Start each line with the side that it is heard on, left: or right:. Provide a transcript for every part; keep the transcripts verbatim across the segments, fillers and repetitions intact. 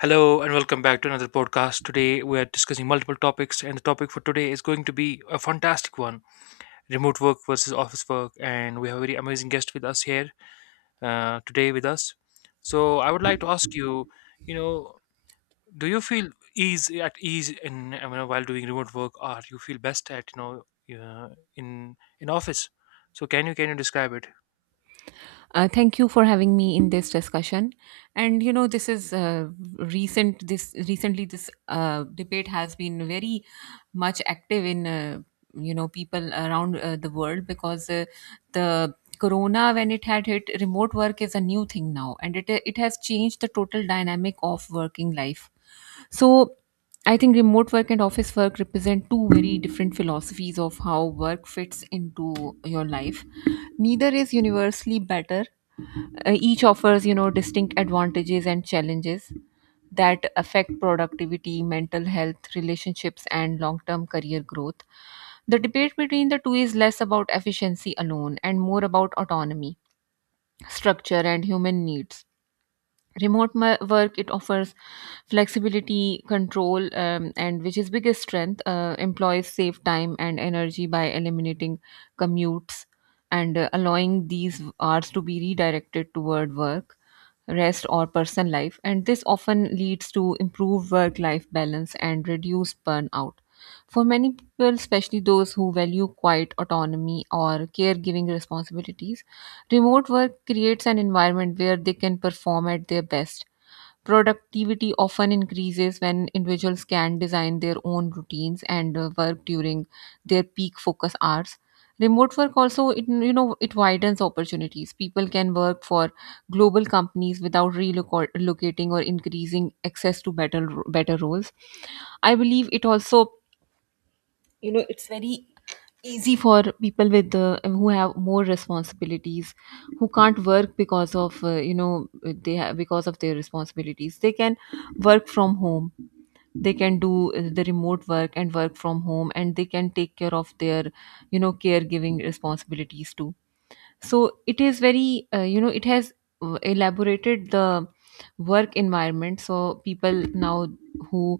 left: Hello and welcome back to another podcast. Today we are discussing multiple topics, and the topic for today is going to be a fantastic one, remote work versus office work. And we have a very amazing guest with us here uh, today with us. So, I would like to ask you, you know, do you feel ease at ease in you know, while doing remote work, or you feel best at, you know uh, in in office? So, can you can you describe it?
right: Uh, thank you for having me in this discussion. And you know, this is uh, recent. This recently, this uh, debate has been very much active in uh, you know people around uh, the world because uh, the corona when it had hit, remote work is a new thing now, and it it has changed the total dynamic of working life. So I think remote work and office work represent two very different philosophies of how work fits into your life. Neither is universally better. Uh, each offers, you know, distinct advantages and challenges that affect productivity, mental health, relationships, and long term career growth. The debate between the two is less about efficiency alone and more about autonomy, structure, and human needs. Remote mo- work, it offers flexibility, control, um, and which is biggest strength. Uh, employees save time and energy by eliminating commutes and uh, allowing these hours to be redirected toward work, rest, or personal life, and this often leads to improved work life balance and reduced burnout. For many people, especially those who value quiet autonomy or caregiving responsibilities, remote work creates an environment where they can perform at their best. Productivity often increases when individuals can design their own routines and uh, work during their peak focus hours. Remote work also, it, you know, it widens opportunities. People can work for global companies without relocating or increasing access to better better roles. I believe it also you know easy for people with uh, who have more responsibilities, who can't work because of, uh, you know they have, because of their responsibilities, they can work from home. They can do uh, the remote work and work from home, and they can take care of their you know caregiving responsibilities too. So it is very uh, you know it has uh, elaborated the work environment. So people now, who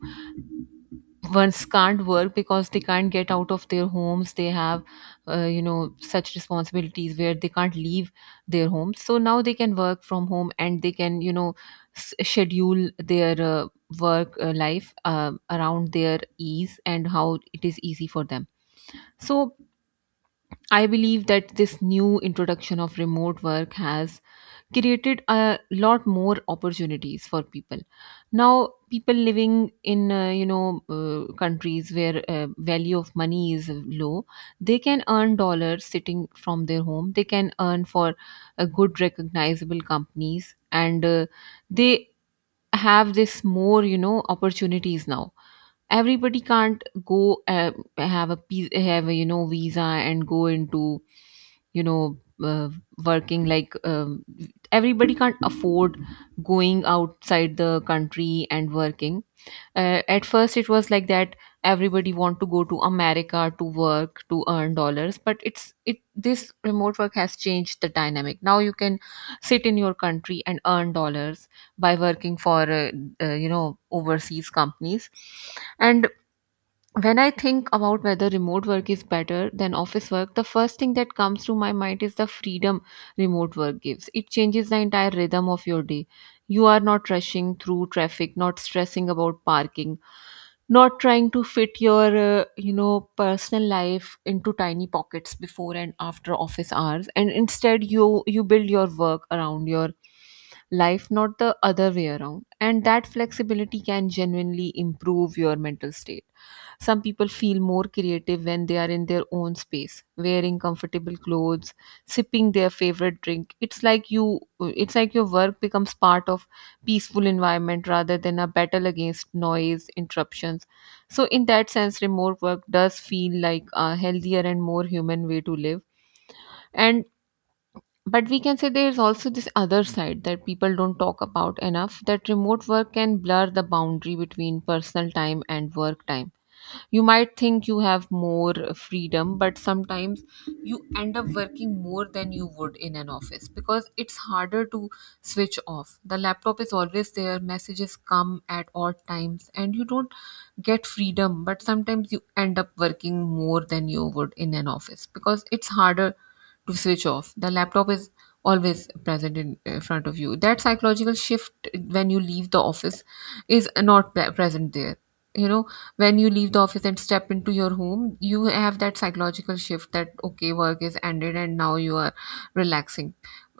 right: ones can't work because they can't get out of their homes, they have uh, you know such responsibilities where they can't leave their homes. So now they can work from home, and they can you know s- schedule their uh, work uh, life uh, around their ease and how it is easy for them. So I believe that this new introduction of remote work has created a lot more opportunities for people. Now people living in uh, you know uh, countries where uh, value of money is low, they can earn dollars sitting from their home. They can earn for a good recognizable companies, and uh, they have this more you know opportunities now. Everybody can't go, uh, have a pe- have a you know visa and go into, you know uh, working like, um, everybody can't afford going outside the country and working. Uh, at first it was like that, everybody want to go to america to work, to earn dollars. But it's it this remote work has changed the dynamic. Now you can sit in your country and earn dollars by working for uh, uh, you know overseas companies. And when I think about whether remote work is better than office work, the first thing that comes to my mind is the freedom remote work gives. It changes the entire rhythm of your day. You are not rushing through traffic, not stressing about parking, not trying to fit your, uh, you know, personal life into tiny pockets before and after office hours. And instead, you you build your work around your life, not the other way around. And that flexibility can genuinely improve your mental state. Some people feel more creative when they are in their own space, wearing comfortable clothes, sipping their favorite drink. It's like you it's like your work becomes part of peaceful environment rather than a battle against noise, interruptions. So in that sense, remote work does feel like a healthier and more human way to live. And but we can say there is also this other side that people don't talk about enough, that remote work can blur the boundary between personal time and work time. You might think you have more freedom, but sometimes you end up working more than you would in an office because it's harder to switch off. The laptop is always there, messages come at odd times, and you don't get freedom, but sometimes you end up working more than you would in an office because it's harder to switch off. The laptop is always present in uh, front of you. That psychological shift when you leave the office is not pre- present there. You know, when you leave the office and step into your home, you have that psychological shift that, okay, work is ended and now you are relaxing.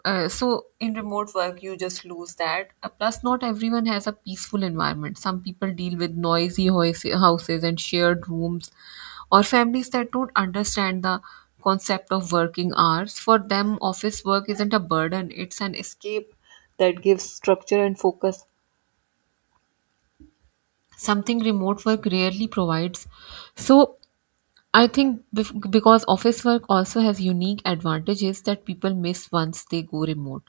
right: Uh, so in remote work you just lose that. Uh, plus, not everyone has a peaceful environment. Some people deal with noisy hois- houses and shared rooms, or families that don't understand the concept of working hours. For them, office work isn't a burden, it's an escape that gives structure and focus, something remote work rarely provides. So I think bef- because office work also has unique advantages that people miss once they go remote.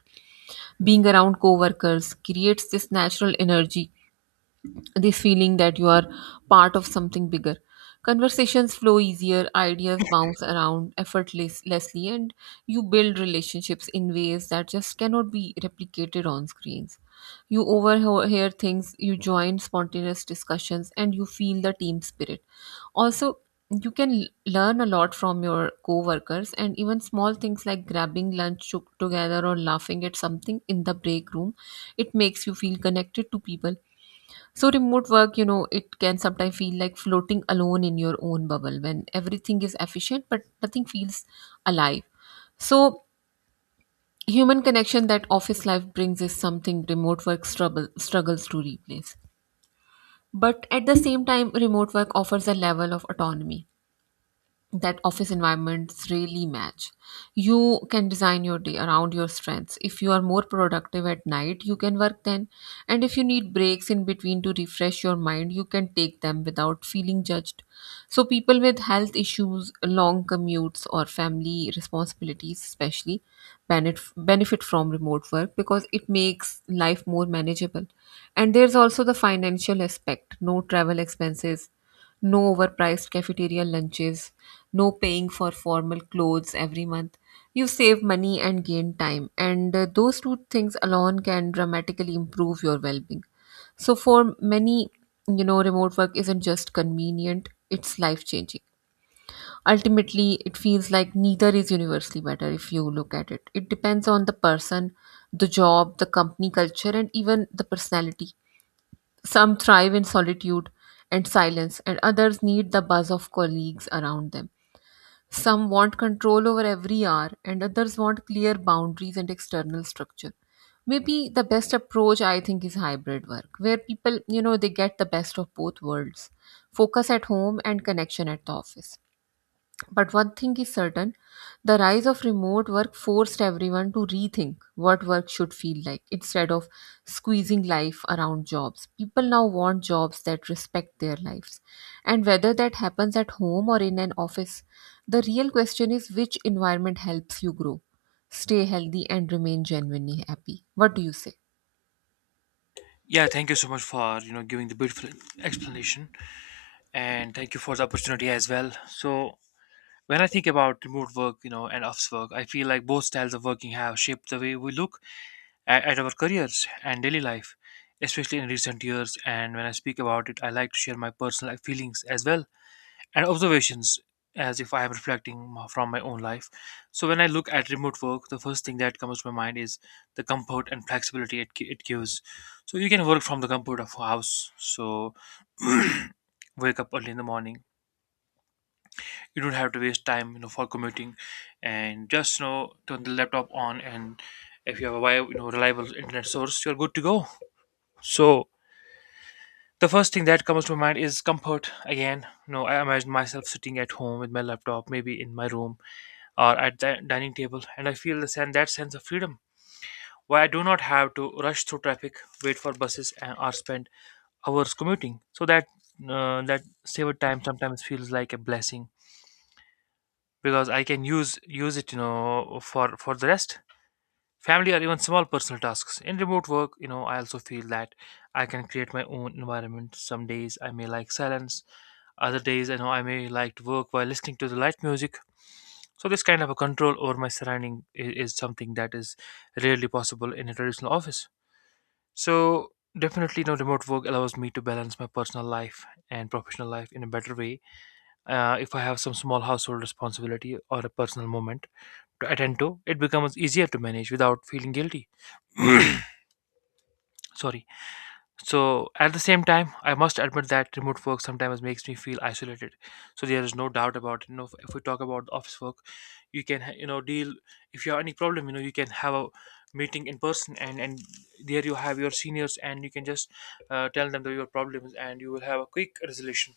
right: Being around coworkers creates this natural energy, this feeling that you are part of something bigger. Conversations flow easier, ideas bounce around effortlessly, and you build relationships in ways that just cannot be replicated on screens. You overhear things, you join spontaneous discussions, and you feel the team spirit. Also, you can l- learn a lot from your co-workers, and even small things like grabbing lunch to- together or laughing at something in the break room, it makes you feel connected to people. So, remote work, you know, it can sometimes feel like floating alone in your own bubble when everything is efficient but nothing feels alive. So, human connection that office life brings is something remote work struggle, struggles to replace. But at the same time, remote work offers a level of autonomy that office environments really match. You can design your day around your strengths. If you are more productive at night, you can work then. And if you need breaks in between to refresh your mind, you can take them without feeling judged. So, people with health issues, long commutes, or family responsibilities, especially, benef- benefit from remote work because it makes life more manageable. And there's also the financial aspect: no travel expenses, no overpriced cafeteria lunches, no paying for formal clothes every month. You save money and gain time, and uh, those two things alone can dramatically improve your well being. So, for many, you know, remote work isn't just convenient, it's life changing. Ultimately, it feels like neither is universally better if you look at it. It depends on the person, the job, the company culture, and even the personality. Some thrive in solitude and silence, and others need the buzz of colleagues around them. Some want control over every hour, and others want clear boundaries and external structure. Maybe the best approach, I think, is hybrid work, where people, you know, they get the best of both worlds: focus at home and connection at the office. But one thing is certain: the rise of remote work forced everyone to rethink what work should feel like, instead of squeezing life around jobs. People now want jobs that respect their lives. And whether that happens at home or in an office, the real question is which environment helps you grow, stay healthy, and remain genuinely happy. What do you say?
left: Yeah, thank you so much for you know giving the beautiful explanation, and thank you for the opportunity as well. So when I think about remote work, you know, and office work, I feel like both styles of working have shaped the way we look at, at our careers and daily life, especially in recent years. And when I speak about it, I like to share my personal feelings as well, and observations, as if I am reflecting m- from my own life. So when I look at remote work, the first thing that comes to my mind is the comfort and flexibility it, gi- it gives. So you can work from the comfort of a house. So wake up early in the morning. You don't have to waste time, you know, for commuting, and just you know turn the laptop on. And if you have a wi- you know reliable internet source, you're good to go. So the first thing that comes to my mind is comfort. Again, you know, I imagine myself sitting at home with my laptop, maybe in my room or at the dining table, and I feel the sen- that sense of freedom, where I do not have to rush through traffic, wait for buses, and or spend hours commuting. So that uh, that saved time sometimes feels like a blessing, because I can use use it, you know, for for the rest, family, or even small personal tasks. In remote work, you know, I also feel that I can create my own environment. Some days I may like silence, other days, you know, I may like to work while listening to the light music. So this kind of a control over my surrounding i- is something that is rarely possible in a traditional office. So definitely, no, remote work allows me to balance my personal life and professional life in a better way. Uh, if I have some small household responsibility or a personal moment to attend to, it becomes easier to manage without feeling guilty. Sorry. So at the same time, I must admit that remote work sometimes makes me feel isolated. So there is no doubt about it. You know, if we talk about the office work, you can ha- you know deal if you have any problem. You know, you can have a meeting in person, and and there you have your seniors, and you can just uh, tell them the, your problems, and you will have a quick resolution.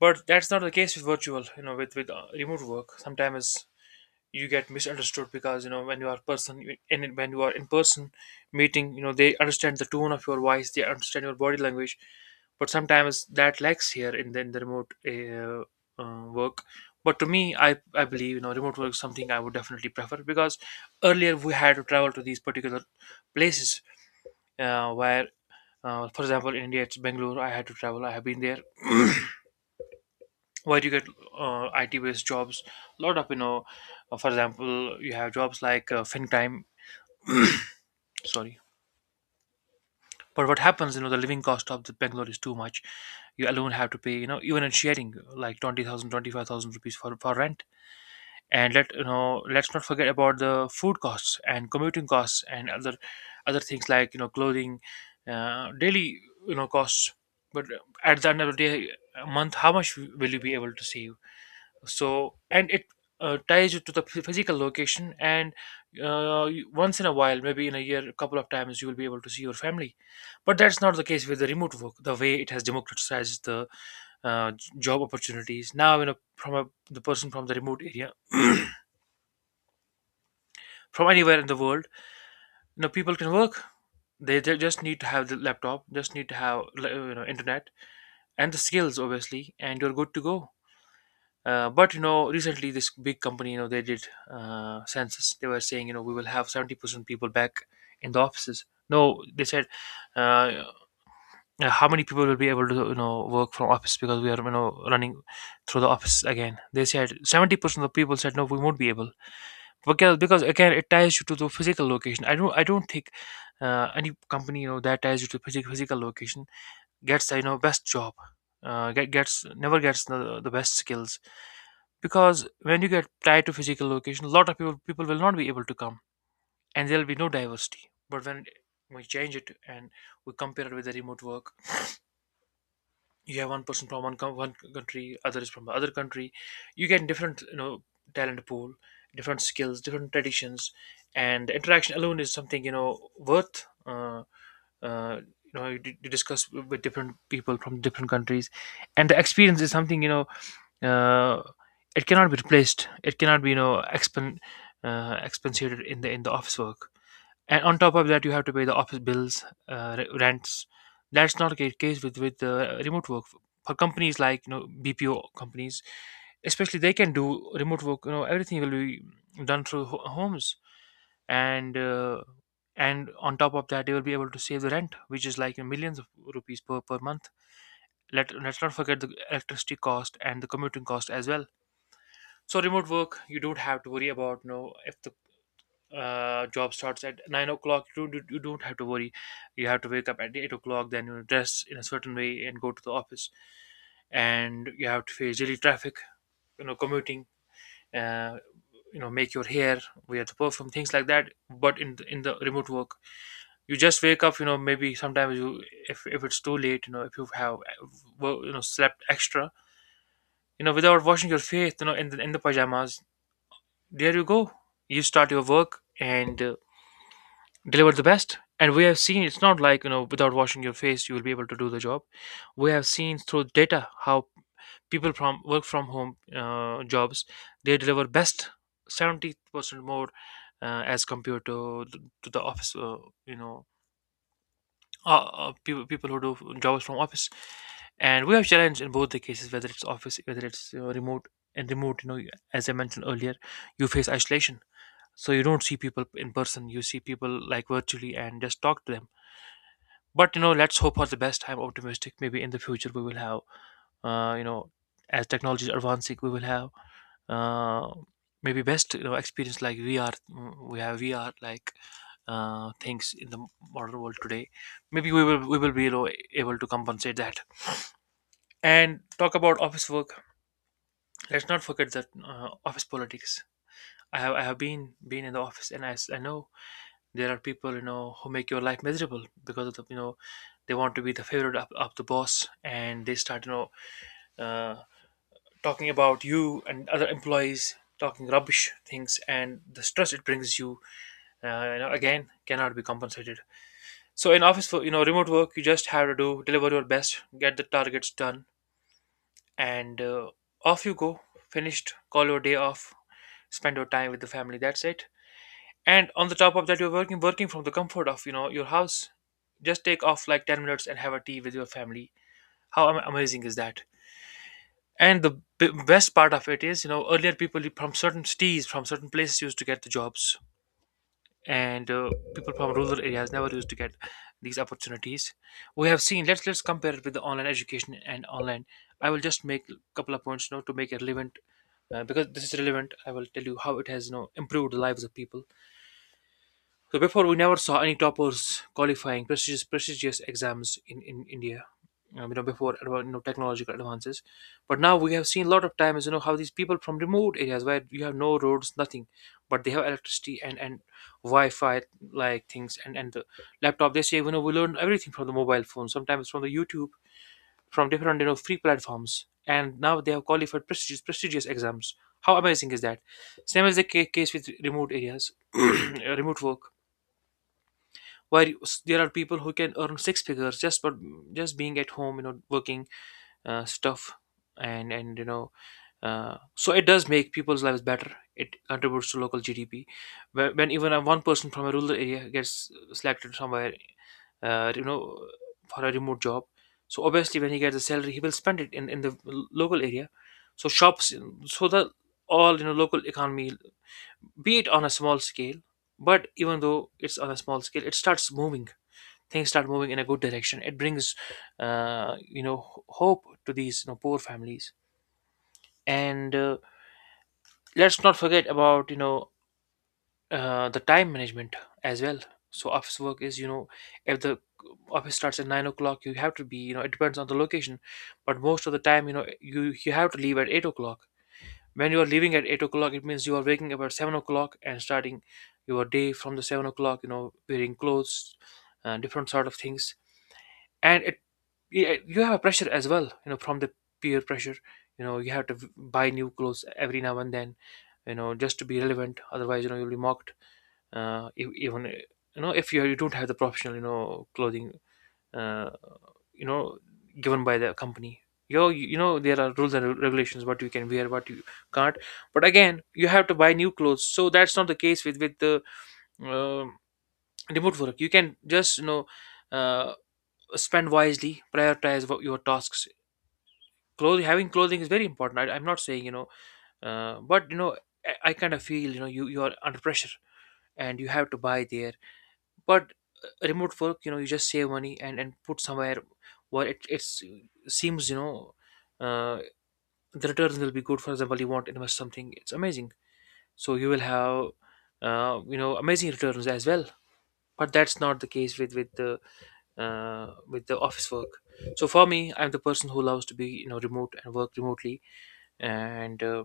left: But that's not the case with virtual. You know, with with uh, remote work, sometimes you get misunderstood, because you know when you are person and when you are in person meeting, you know, they understand the tone of your voice, they understand your body language, but sometimes that lacks here in the, in the remote uh, uh, work. But to me, I, I believe, you know remote work is something I would definitely prefer, because earlier we had to travel to these particular places, uh, where, uh, for example, in India it's Bangalore. I had to travel, I have been there where you get uh, I T based jobs. A lot of, you know, uh, for example, you have jobs like uh, FinCrime. Sorry, but what happens? You know, the living cost of the Bangalore is too much. You alone have to pay. You know, even in sharing, like twenty thousand, twenty five thousand rupees for for rent. And let you know, let's not forget about the food costs and commuting costs, and other other things, like, you know, clothing, uh, daily, you know costs. But at the end of the day, a month, how much will you be able to save? So, and it uh, ties you to the phy- physical location, and uh, you- once in a while, maybe in a year a couple of times, you will be able to see your family. But that's not the case with the remote work. The way it has democratized the uh, j- job opportunities, now, you know, from a, the person from the remote area, from anywhere in the world, you know, people can work. They, they just need to have the laptop, just need to have li- you know internet, and the skills, obviously, and you're good to go. Uh, but you know, recently this big company, you know, they did uh, census. They were saying, you know, we will have seventy percent people back in the offices. No, they said, uh, uh, how many people will be able to, you know, work from office because we are, you know, running through the office again. They said seventy percent of people said no, we won't be able, because because again it ties you to the physical location. I don't I don't think uh, any company, you know, that ties you to physical physical location gets uh, you know best job, uh, get, gets never gets the, the best skills, because when you get tied to physical location, a lot of people people will not be able to come, and there'll be no diversity. But when we change it and we compare it with the remote work, you have one person from one, co- one country, other is from the other country. You get different, you know, talent pool, different skills, different traditions, and interaction alone is something, you know, worth, uh, uh, you know you, you discuss with different people from different countries, and the experience is something, you know uh, it cannot be replaced, it cannot be, you know, expen uh, expensated in the in the office work. And on top of that, you have to pay the office bills, uh, re- rents. That's not the case with with uh, remote work. For companies like, you know, bpo companies especially, they can do remote work, you know, everything will be done through ho- homes. And uh, and on top of that, you will be able to save the rent, which is like millions of rupees per, per month. Let, let's not forget the electricity cost and the commuting cost as well. So, remote work, you don't have to worry about, you know, if the uh, job starts at nine o'clock, you don't, you don't have to worry. You have to wake up at eight o'clock, then you dress in a certain way and go to the office, and you have to face daily traffic, you know, commuting, uh, you know, make your hair, wear the perfume, things like that. But in the, in the remote work, you just wake up, you know, maybe sometimes you, if, if it's too late, you know, if you have uh, wo- you know slept extra, you know, without washing your face, you know, in the in the pajamas there you go. You start your work and uh, deliver the best. And we have seen, it's not like, you know, without washing your face you will be able to do the job. We have seen through data how people from work from home uh, jobs, they deliver best seventy percent more, uh, as compared to the, to the office, uh, you know uh, uh, people people who do jobs from office, and we have challenged in both the cases, whether it's office, whether it's uh, remote. And remote, you know, as I mentioned earlier, you face isolation, so you don't see people in person. You see people like virtually and just talk to them. But you know, let's hope for the best. I'm optimistic. Maybe in the future we will have, uh, you know, as technology is advancing, we will have uh, maybe best, you know, experience like V R. mm, We have V R like uh, things in the modern world today. Maybe we will we will be, you know, able to compensate that. And talk about office work. Let's not forget that uh, office politics. I have I have been been in the office, and I, s- I know there are people, you know, who make your life miserable, because of the, you know, they want to be the favorite of, of the boss, and they start, you know, uh, talking about you and other employees, talking rubbish things, and the stress it brings you, uh, you know, again, cannot be compensated. So in office, for you know, remote work, you just have to do deliver your best, get the targets done, and uh, off you go. Finished. Call your day off. Spend your time with the family. That's it, and on the top of that you're working working from the comfort of you know your house. Just take off like ten minutes and have a tea with your family. How am- amazing is that? And the b- best part of it is, you know, earlier people from certain cities, from certain places, used to get the jobs, and uh, people from rural areas never used to get these opportunities. We have seen, let's let's compare it with the online education and online. I will just make a couple of points, you know, to make it relevant. Uh, because this is relevant, I will tell you how it has, you know, improved the lives of people. So before, we never saw any toppers qualifying prestigious prestigious exams in, in India. Um, you know before adva- you know, technological advances, but now we have seen a lot of times, you know, how these people from remote areas, where you have no roads, nothing, but they have electricity and and Wi-Fi like things, and and the laptop. They say, you know, we learn everything from the mobile phone, sometimes from the YouTube, from different, you know, free platforms, and now they have qualified prestigious prestigious exams. How amazing is that? Same as the ca- case with remote areas, remote work, where you- s- there are people who can earn six figures just for just being at home, you know, working, uh, stuff, and and you know uh, so it does make people's lives better. It contributes to local g d p. Wh- when even a one person from a rural area gets selected somewhere, uh, you know for a remote job, so obviously when he gets a salary he will spend it in, in the l- local area. So shops, so the all, you know, local economy, be it on a small scale, but even though it's on a small scale, it starts moving. Things start moving in a good direction. It brings, uh, you know hope to these, you know, poor families. And uh, let's not forget about, you know, uh, the time management as well. So office work is, you know, if the office starts at nine o'clock, you have to be, you know, it depends on the location, but most of the time, you know, you you have to leave at eight o'clock. When you are leaving at eight o'clock, it means you are waking up at seven o'clock and starting your day from the seven o'clock, you know, wearing clothes, uh, different sort of things. And it, yeah, you have a pressure as well, you know, from the peer pressure. You know, you have to v- buy new clothes every now and then, you know, just to be relevant, otherwise you know you'll be mocked. uh if, even uh, you know if you you don't have the professional, you know, clothing, uh you know given by the company, you know, you, you know, there are rules and re- regulations, what you can wear, what you can't. But again, you have to buy new clothes. So that's not the case with with the, um remote work. You can just, you know, uh, spend wisely, prioritize what your tasks. Clothing, having clothing is very important. I, I'm not saying, you know, uh, but you know I, I kind of feel, you know, you you are under pressure and you have to buy there. But uh, remote work, you know, you just save money and and put somewhere where it, it's, uh, seems, you know, uh, the returns will be good. For example, you want to invest something, it's amazing. So you will have, uh, you know amazing returns as well. But that's not the case with with the, uh, with the office work. So for me, I'm the person who loves to be, you know, remote and work remotely, and uh,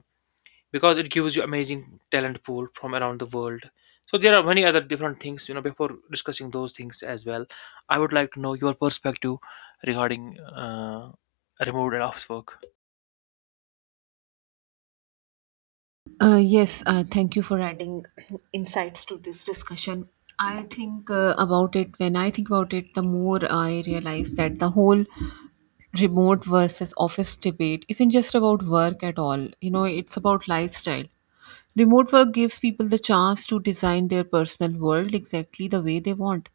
left: because it gives you amazing talent pool from around the world. So there are many other different things. You know, before discussing those things as well, I would like to know your perspective regarding uh, remote and office work.
right: Uh, yes, uh, thank you for adding insights to this discussion. I think uh, about it, When I think about it, the more I realize that the whole remote versus office debate isn't just about work at all. You know, it's about lifestyle. Remote work gives people the chance to design their personal world exactly the way they want.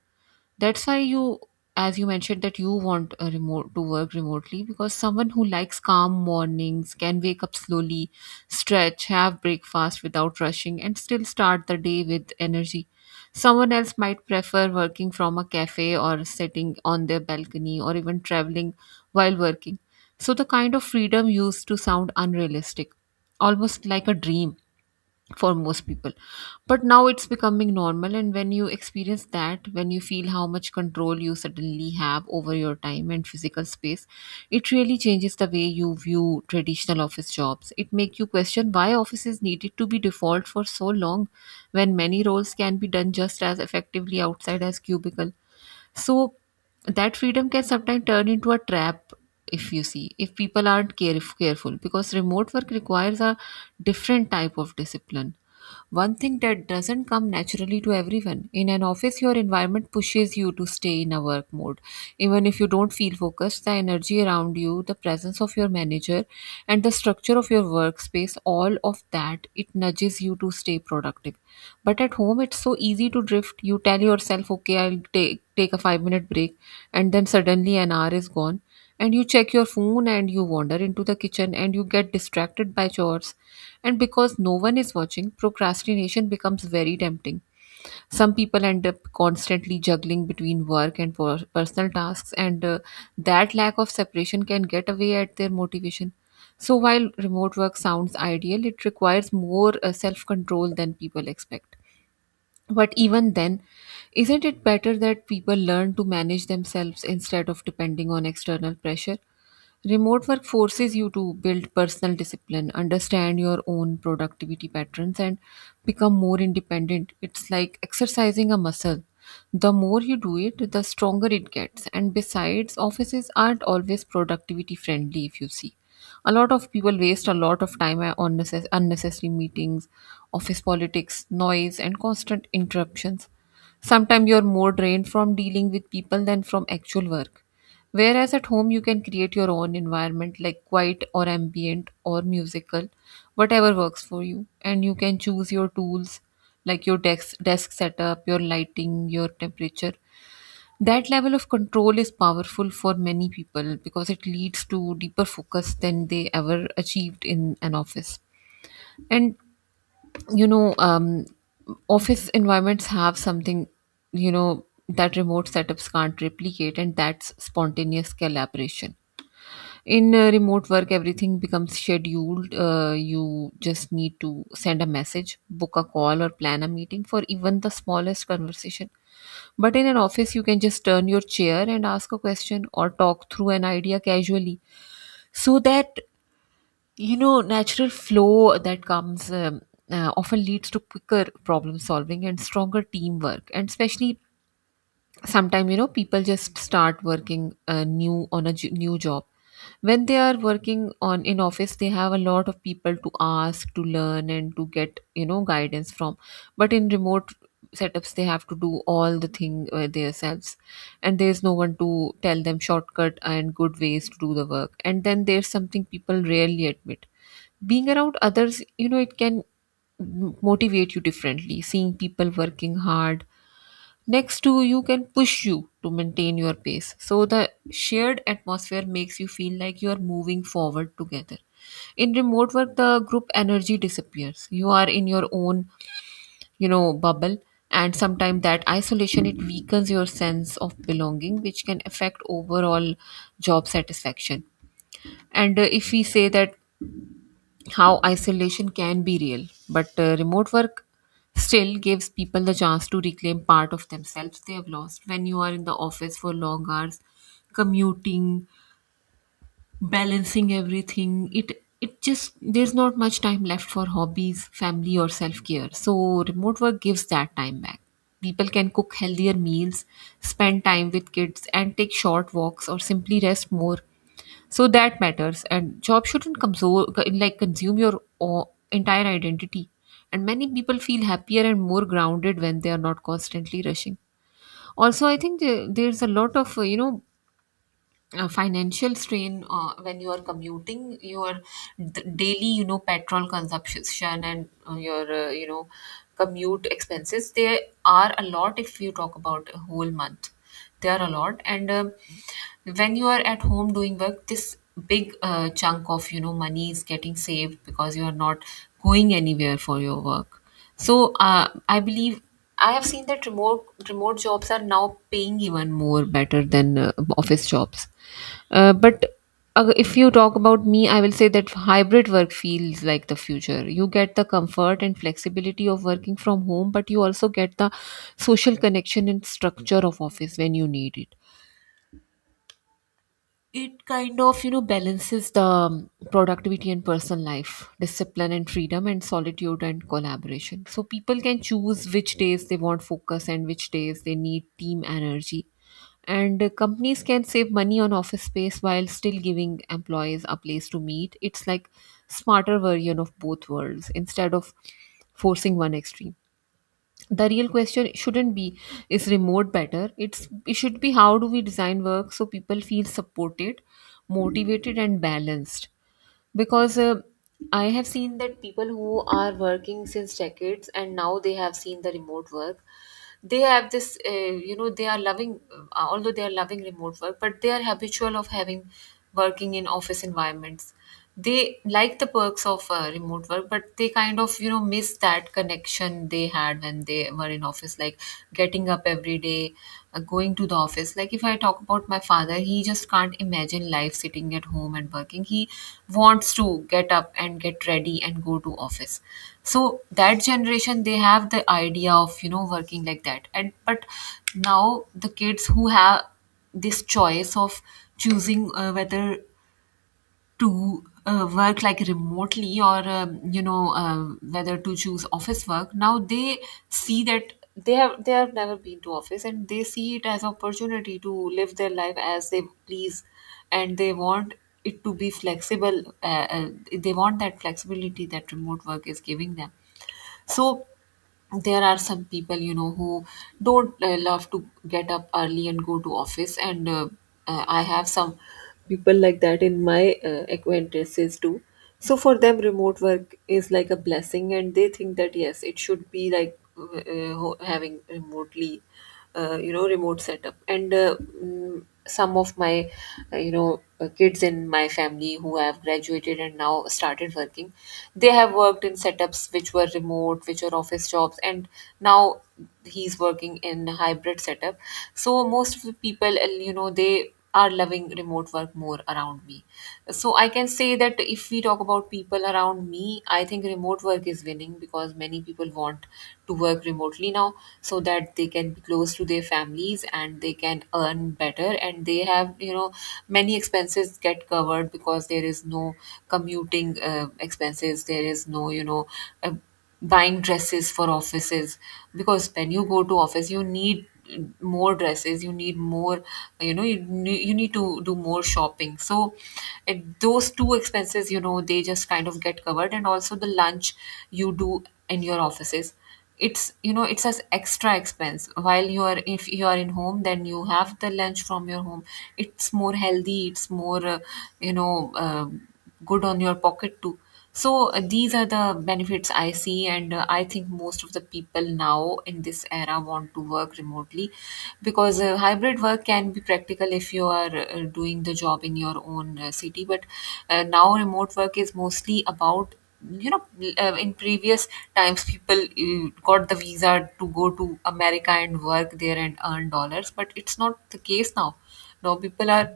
right: That's why you, as you mentioned, that you want a remote, to work remotely, because someone who likes calm mornings can wake up slowly, stretch, have breakfast without rushing, and still start the day with energy. Someone else might prefer working from a cafe, or sitting on their balcony, or even traveling while working. So the kind of freedom used to sound unrealistic, almost like a dream for most people. But now it's becoming normal, and when you experience that, when you feel how much control you suddenly have over your time and physical space, it really changes the way you view traditional office jobs. It makes you question why offices needed to be default for so long, when many roles can be done just as effectively outside as cubicle. So that freedom can sometimes turn into a trap if you see, if people aren't care careful, because remote work requires a different type of discipline. One thing that doesn't come naturally to everyone. In an office, your environment pushes you to stay in a work mode. Even if you don't feel focused, the energy around you, the presence of your manager, and the structure of your workspace, all of that, it nudges you to stay productive. But at home, it's so easy to drift. You tell yourself, okay, I'll take, take a five minute break, and then suddenly an hour is gone. And you check your phone, and you wander into the kitchen, and you get distracted by chores. And because no one is watching, procrastination becomes very tempting. Some people end up constantly juggling between work and per- personal tasks, and uh, that lack of separation can get away at their motivation. So while remote work sounds ideal, it requires more uh, self control than people expect. But even then, isn't it better that people learn to manage themselves instead of depending on external pressure? Remote work forces you to build personal discipline, understand your own productivity patterns, and become more independent. It's like exercising a muscle. The more you do it, the stronger it gets. And besides, offices aren't always productivity friendly, if you see. A lot of people waste a lot of time on necess- unnecessary meetings, office politics, noise, and constant interruptions. Sometimes you're more drained from dealing with people than from actual work. Whereas at home, you can create your own environment, like quiet or ambient or musical, whatever works for you. And you can choose your tools, like your desk, desk setup, your lighting, your temperature. That level of control is powerful for many people because it leads to deeper focus than they ever achieved in an office. And you know um, office environments have something, you know, that remote setups can't replicate, and that's spontaneous collaboration. In uh, remote work, everything becomes scheduled. Uh, you just need to send a message, book a call, or plan a meeting for even the smallest conversation. But in an office, you can just turn your chair and ask a question or talk through an idea casually. So that, you know, natural flow that comes um, uh, often leads to quicker problem solving and stronger teamwork. And especially sometimes, you know, people just start working uh, new on a j- new job. When they are working on in office, they have a lot of people to ask, to learn, and to get, you know, guidance from. But in remote setups, they have to do all the thing uh, themselves, and there's no one to tell them shortcut and good ways to do the work. And then there's something people rarely admit. Being around others, you know, it can m- motivate you differently. Seeing people working hard next to you can push you to maintain your pace. So the shared atmosphere makes you feel like you are moving forward together. In remote work, the group energy disappears. You are in your own, you know, bubble, and sometimes that isolation, it weakens your sense of belonging, which can affect overall job satisfaction. And uh, if we say that, how isolation can be real, but uh, remote work still gives people the chance to reclaim part of themselves they have lost. When you are in the office for long hours, commuting, balancing everything, It it just there's not much time left for hobbies, family, or self care. So remote work gives that time back. People can cook healthier meals, spend time with kids, and take short walks, or simply rest more. So that matters, and job shouldn't console, like consume your o- entire identity. And many people feel happier and more grounded when they are not constantly rushing. Also, I think the- there's a lot of uh, you know uh, financial strain uh, when you are commuting. Your d- daily, you know, petrol consumption, and uh, your, uh, you know, commute expenses, they are a lot. If you talk about a whole month, they are a lot. And um, when you are at home doing work, this big uh, chunk of, you know, money is getting saved because you are not going anywhere for your work. So uh, I believe, I have seen that remote remote jobs are now paying even more better than uh, office jobs. Uh, but uh, if you talk about me, I will say that hybrid work feels like the future. You get the comfort and flexibility of working from home, but you also get the social connection and structure of office when you need it. It kind of, you know, balances the um, productivity and personal life, discipline and freedom, and solitude and collaboration. So people can choose which days they want focus and which days they need team energy. And uh, companies can save money on office space while still giving employees a place to meet. It's like smarter version of both worlds instead of forcing one extreme. The real question shouldn't be, is remote better? It's it should be, how do we design work so people feel supported, motivated, and balanced? Because uh, I have seen that people who are working since decades, and now they have seen the remote work, they have this, uh, you know, they are loving, uh, although they are loving remote work, but they are habitual of having working in office environments. They like the perks of uh, remote work, but they kind of, you know, miss that connection they had when they were in office, like getting up every day, uh, going to the office. Like if I talk about my father, he just can't imagine life sitting at home and working. He wants to get up and get ready and go to office. So that generation, they have the idea of, you know, working like that. And but now the kids who have this choice of choosing uh, whether to uh, work like remotely, or um, you know, uh, whether to choose office work, now they see that they have they have never been to office, and they see it as opportunity to live their life as they please. And they want it to be flexible. Uh, uh, they want that flexibility that remote work is giving them. So there are some people, you know, who don't uh, love to get up early and go to office, and uh, uh, I have some people like that in my uh, acquaintances too. So for them, remote work is like a blessing, and they think that, yes, it should be like, uh, uh, ho- having remotely, uh, you know, remote setup. And uh, mm, some of my, uh, you know, uh, kids in my family who have graduated and now started working, they have worked in setups which were remote, which are office jobs. And now he's working in hybrid setup. So most of the people, uh, you know, they are loving remote work more around me. So I can say that if we talk about people around me, I think remote work is winning because many people want to work remotely now so that they can be close to their families, and they can earn better, and they have, you know, many expenses get covered because there is no commuting uh, expenses, there is no, you know, uh, buying dresses for offices. Because when you go to office, you need more dresses, you need more, you know, you, ne- you need to do more shopping. So it, those two expenses, you know, they just kind of get covered. And also the lunch you do in your offices, it's, you know, it's as extra expense. While you are, if you are in home, then you have the lunch from your home. It's more healthy, it's more, uh, you know, uh, good on your pocket too. So uh, these are the benefits I see. And uh, I think most of the people now in this era want to work remotely, because uh, hybrid work can be practical if you are uh, doing the job in your own uh, city. But uh, now remote work is mostly about, you know, uh, in previous times, people uh, got the visa to go to America and work there and earn dollars, but it's not the case now. Now people are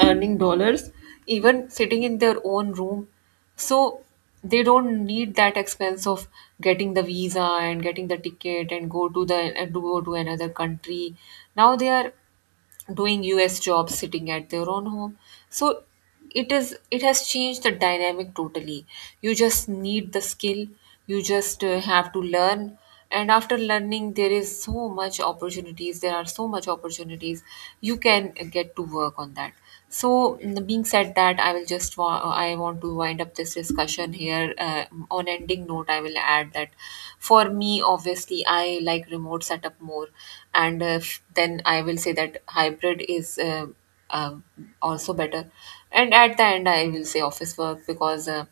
right: earning dollars even sitting in their own room. So they don't need that expense of getting the visa and getting the ticket and go to the and to go to another country. Now they are doing U S jobs sitting at their own home. So it is it has changed the dynamic totally. You just need the skill. You just uh, have to learn. And after learning, there is so much opportunities there are so much opportunities you can get to work on that. So, mm, being said that, I will just wa- I want to wind up this discussion here. Uh, on ending note, I will add that for me, obviously, I like remote setup more, and uh, f- then I will say that hybrid is uh, uh, also better. And at the end, I will say office work, because. Uh,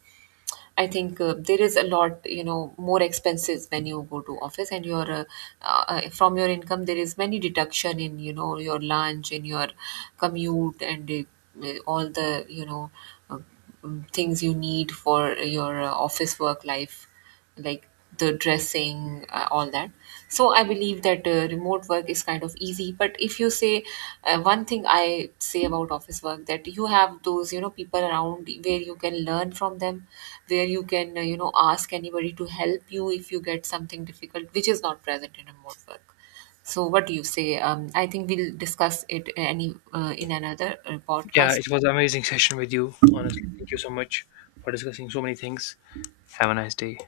right: I think uh, there is a lot, you know, more expenses when you go to office. And your uh, uh, uh, from your income, there is many deduction in, you know, your lunch, in your commute, and uh, uh, all the, you know, uh, mm, things you need for your uh, office work life, like the dressing, uh, all that. So I believe that uh, remote work is kind of easy. But if you say, uh, one thing I say about office work, that you have those, you know, people around where you can learn from them, where you can, uh, you know, ask anybody to help you if you get something difficult, which is not present in remote work. So, what do you say? Um, I think we'll discuss it any uh, in another uh,
left: Yeah,
right: podcast.
left: it was an amazing session with you. Honestly, thank you so much for discussing so many things. Have a nice day.